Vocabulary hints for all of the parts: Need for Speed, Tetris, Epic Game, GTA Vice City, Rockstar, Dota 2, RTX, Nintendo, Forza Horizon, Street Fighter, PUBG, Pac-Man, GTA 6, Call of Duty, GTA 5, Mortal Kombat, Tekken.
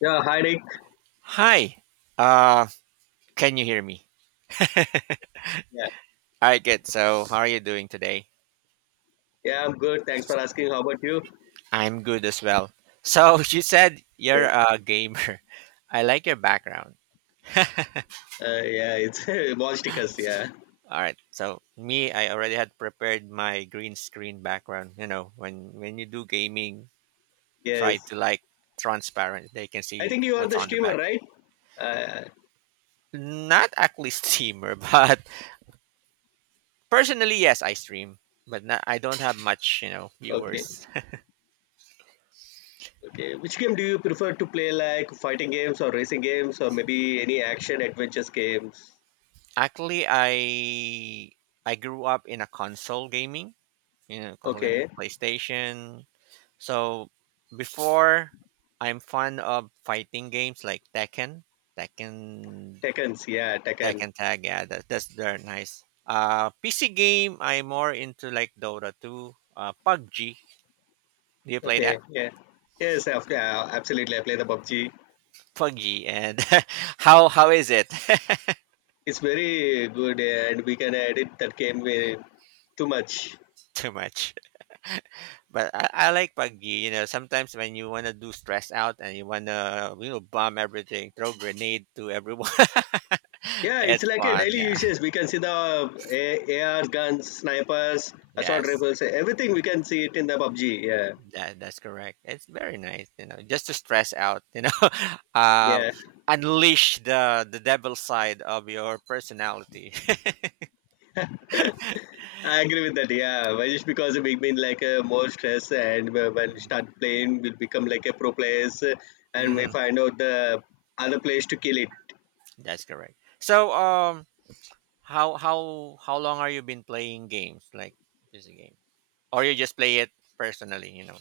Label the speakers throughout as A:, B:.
A: Yeah, hi Nick.
B: Hi. Uh, can you hear me?
A: Yeah.
B: All right, good. So, how are you doing today?
A: Yeah, I'm good. Thanks for asking. How about you?
B: I'm good as well. So, you said you're
A: Okay.
B: a gamer. I like your background.
A: Yeah, it's ball stickers. Yeah.
B: All right. So, me, I already had prepared my green screen background. You know, when you do gaming, try
A: Yes.
B: to like transparent. They can
A: I
B: see
A: think you are
B: what's
A: the
B: on the
A: streamer,
B: back.
A: right? Uh,
B: Not actually streamer, but personally, yes, I stream, but not, I don't have much,
A: okay.
B: viewers.
A: Okay. Which game do you prefer to play, like fighting games or racing games or maybe any action adventures games?
B: Actually, I grew up in a console gaming, console gaming,
A: Okay.
B: PlayStation. So before, I'm fond of fighting games like Tekken, Tekken,
A: Tekkens. Yeah, Tekken.
B: Tekken Tag. Yeah, that's they're nice. PC game, I'm more into like Dota 2, PUBG. Do you play
A: Okay.
B: that?
A: Yeah. Yes. Yeah, absolutely. I play the PUBG.
B: PUBG, and how is it?
A: It's very good, and we can edit that game way too much.
B: Too much. But I like Paggy, sometimes when you want to do stress out and you want to, bomb everything, throw grenade to everyone.
A: Yeah, it's
B: It's
A: like a
B: fun,
A: daily
B: yeah.
A: uses. We can see the AR guns, snipers, assault
B: Yes,
A: rifles, everything. We can see it in the PUBG. Yeah,
B: that's correct. It's very nice, just to stress out, uh,
A: yeah,
B: unleash the devil side of your personality.
A: I agree with that. Yeah, but just because we been like more stress, and when we start playing, we'll become like a pro players, and we
B: Hmm.
A: find out the other players to kill it.
B: That's correct. So, how long are you been playing games like this game, or you just play it personally?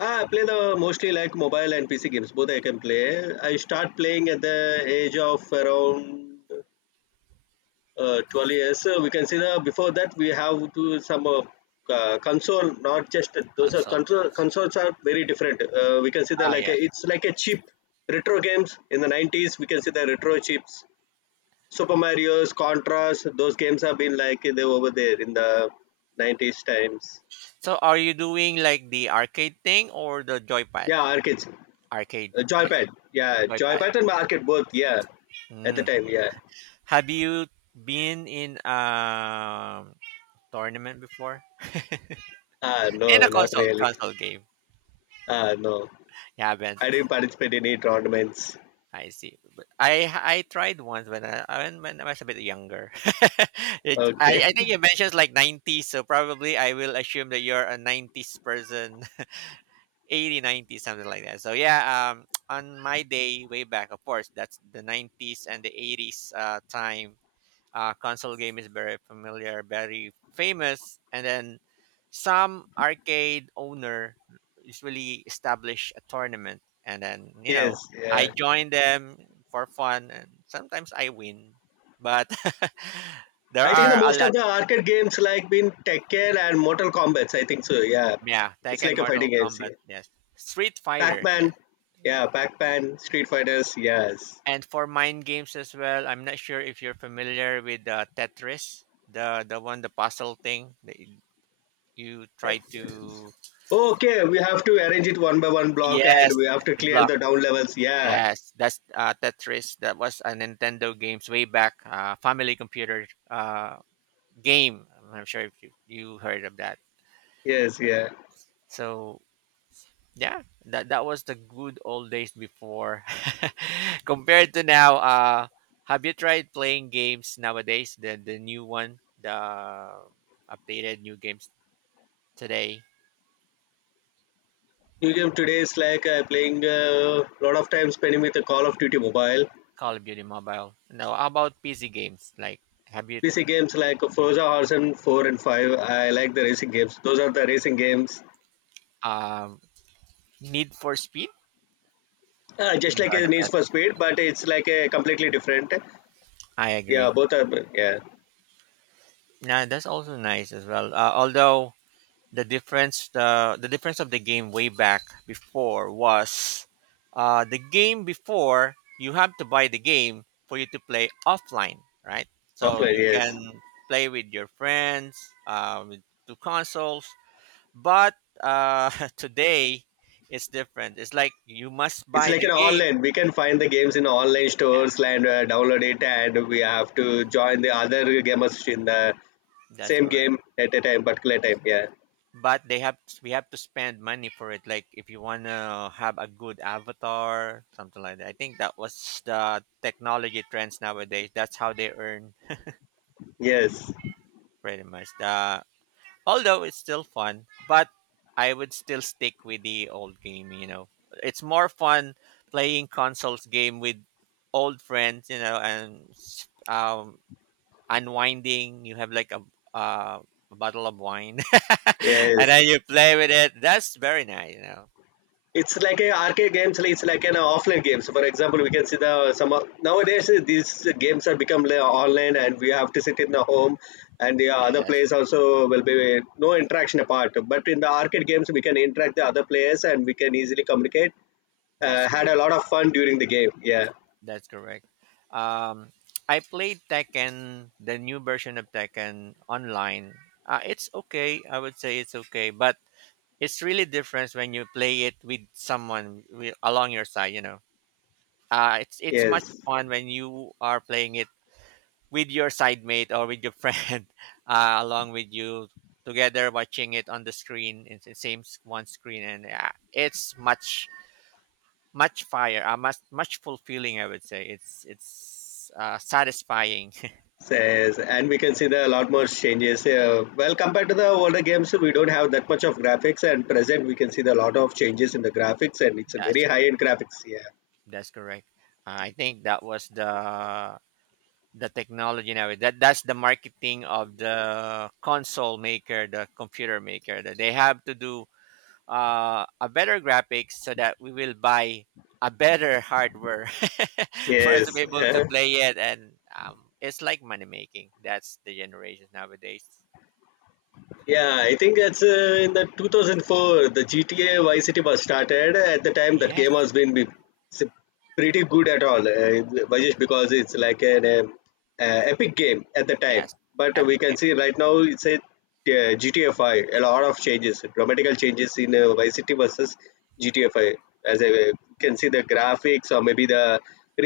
A: I play the mostly like mobile and PC games. Both I can play. I start playing at the age of around 12 years we can see that before that we have to some console. Not just those, are
B: console
A: console,
B: games?
A: consoles are very different. We can see that
B: Ah,
A: like a,
B: yes.
A: it's like a chip, retro games in the 90s. We can see the retro chips, super mario's, contras, those games have been like they were over there in the 90s times.
B: So are you doing like the arcade thing or the joypad?
A: Yeah, arcades,
B: Arcade,
A: joypad. Yeah,
B: joypad.
A: joypad and arcade both, yeah, at the
B: Mm.
A: time. Yeah.
B: Have you been in a tournament before?
A: Ah,
B: In a
A: no, not
B: console
A: really.
B: console game.
A: Ah, no,
B: You haven't.
A: I didn't participate in any tournaments.
B: I see. But I tried once when when I was a bit younger.
A: Okay.
B: I think you mentioned like 90s, so probably I will assume that you're a 90s person. 80, 90, something like that. So yeah, on my day, way back, of course, that's the 90s and the 80s, time. Console game is very familiar, very famous, and then some arcade owner usually establish a tournament, and then,
A: Yes,
B: I
A: yeah.
B: join them for fun, and sometimes I win. But there
A: I think the
B: are a
A: most
B: lot.
A: of the arcade games like been Tekken and Mortal Kombat. I think so. Yeah,
B: Yeah,
A: it's
B: Tekken,
A: like a
B: Mortal
A: fighting games.
B: Kombat,
A: Yeah.
B: yes. Street Fighter,
A: Pac-Man.
B: yes. Yeah.
A: Yeah, Pac-Man, Street Fighters. Yes.
B: And for mind games as well, I'm not sure if you're familiar with Tetris, the one, the puzzle thing that you try
A: Correct, yes.
B: to.
A: Okay, we have to arrange it one by one block, and
B: Yes,
A: we have to
B: the
A: clear
B: block.
A: the down levels. Yeah.
B: Yes, that's Tetris. That was a Nintendo games way back, family computer game. I'm not sure if you heard of that.
A: Yes. Yeah.
B: So yeah, that was the good old days before, compared to now. Have you tried playing games nowadays, the new one, the updated new games today?
A: New game today is like playing a lot of time spending with the Call of Duty mobile.
B: Call of Duty mobile? No, how about PC games, like have you,
A: PC games like Forza Horizon 4 and 5. I like the racing games. Those are the racing games.
B: um Need for Speed?
A: Just
B: You
A: like
B: heard
A: a
B: of
A: Need
B: that?
A: for Speed, but it's like a completely different.
B: I
A: Yeah,
B: agree.
A: both are, yeah,
B: Yeah, that's also nice as well. Although the difference, the difference of the game way back before was, the game before, you have to buy the game for you to play offline, right? So
A: offline.
B: you can
A: Yes,
B: play with your friends with two consoles. But, uh, today it's different. It's like you must
A: it's
B: buy
A: like
B: the
A: an
B: game.
A: online. We can find the games in online
B: Yeah,
A: stores and download it, and we have to join the other gamers in the
B: that's
A: same
B: correct.
A: game at a time, particular time. Yeah.
B: But they have, we have to spend money for it. Like if you want to have a good avatar, something like that. I think that was the technology trends nowadays. That's how they earn
A: Yes.
B: pretty much the, although it's still fun, but I would still stick with the old game. It's more fun playing consoles game with old friends, and unwinding. You have like uh, a bottle of wine and
A: Yes.
B: then you play with it. That's very nice.
A: It's like a arcade games, like it's like an offline games. For example, we can see the nowadays these games are become like online, and we have to sit in the home, and the other
B: Yes,
A: players also will be no interaction apart. But in the arcade games, we can interact the other players and we can easily communicate.
B: that's
A: Had a
B: correct.
A: lot of fun during the game. Yeah,
B: That's correct. Um, I played Tekken, the new version of Tekken online. It's okay. I would say it's okay, but it's really different when you play it with someone along your side. It's much
A: yes,
B: fun when you are playing it with your side mate or with your friend along with you, together watching it on the screen in the same one screen, and it's much. Much fire, much fulfilling. I would say it's satisfying.
A: says, and we can see the a lot more changes, well compared to the older games, we don't have that much of graphics and present. We can see the lot of changes in the graphics, and it's a
B: That's
A: very high
B: correct.
A: end graphics. Yeah.
B: That's correct. I think that was the technology now. That's the marketing of the console maker, the computer maker. That they have to do a better graphics so that we will buy a better hardware for us
A: Yes.
B: to be able to
A: Uh,
B: play it. And it's like money making. That's the generation nowadays.
A: yeah, I think that's in the 2004 the GTA Vice City was started. At the time, that game
B: Yes.
A: has been s- pretty good at all, Vajesh, because it's like an epic game at the time.
B: Yes.
A: But we
B: Epic Game.
A: can see right now it's a GTA 5. A lot of changes, dramatical changes in Vice City versus GTA 5. As I, you can see the graphics or maybe the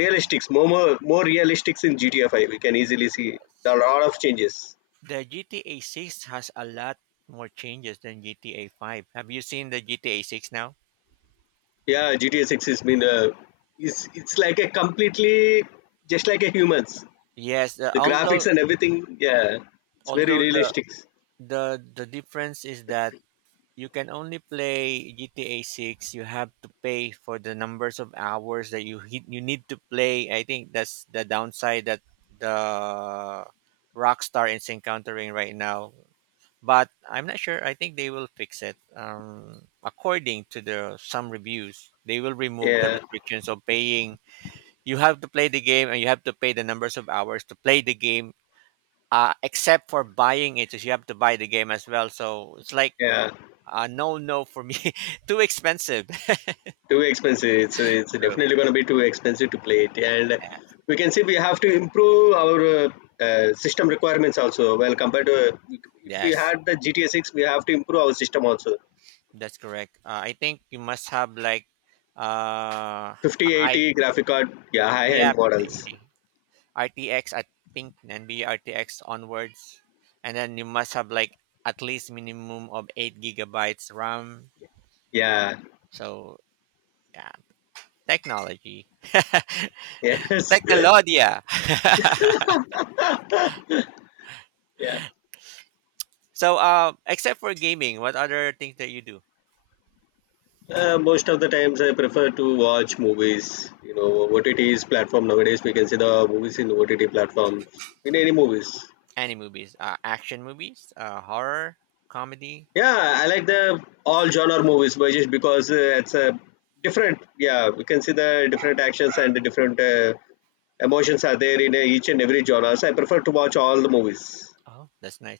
B: I think.
A: realistics, more realistics in GTA 5. We can easily see there
B: Yes.
A: a lot of changes.
B: The GTA 6 has a lot more changes than GTA 5. Have you seen the GTA 6 now?
A: Yeah, GTA 6 is been. It's like a completely just like a humans.
B: Yes,
A: The graphics
B: although
A: and everything, yeah, it's very
B: although the
A: realistic.
B: the the difference is that you can only play GTA 6, you have to pay for the numbers of hours that you hit, you need to play. I think that's the downside that the Rockstar is encountering right now. But I'm not sure. I think they will fix it. According to the some reviews, they will remove the
A: Yeah,
B: restrictions of paying. You have to play the game, and you have to pay the numbers of hours to play the game. Except for buying it, you have to buy the game as well. So it's like
A: yeah,
B: no, no for me. Too expensive.
A: too expensive. It's
B: So
A: definitely gonna be too expensive to play it, and
B: yeah,
A: we can see we have to improve our system requirements also. Well, compared to if we
B: yes,
A: had the GTA 6, we have to improve our system also.
B: that's correct. I think you must have like uh, a high
A: 5080 graphic card, yeah, high
B: yeah,
A: end
B: 50,
A: models.
B: 80. RTX, I think be RTX onwards, and then you must have like at least minimum of 8 gigabytes RAM.
A: Yeah,
B: So yeah, technology,
A: yes,
B: technologia.
A: yeah.
B: So except for gaming, what other things that you do?
A: Most of the times I prefer to watch movies. You know, OTT's platform nowadays we can see the movies in OTT platforms in any movies.
B: Any movies? Action movies? Horror, comedy.
A: Yeah, I like the all genre movies, but just because it's a different. Yeah, we can see the different actions and the different emotions are there in each and every genre. So I prefer to watch all the movies.
B: Oh, that's nice.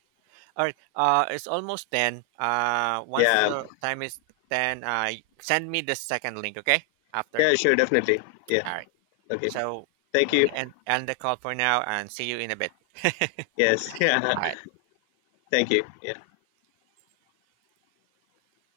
B: All right. It's almost 10. Once
A: Yeah,
B: the time is 10, send me the second link, okay? After.
A: yeah, sure, definitely. Yeah,
B: All right.
A: okay.
B: So
A: Thank
B: we'll
A: you.
B: end the call for now and see you in a bit. All
A: Yes, yeah.
B: right.
A: Thank you. Yeah.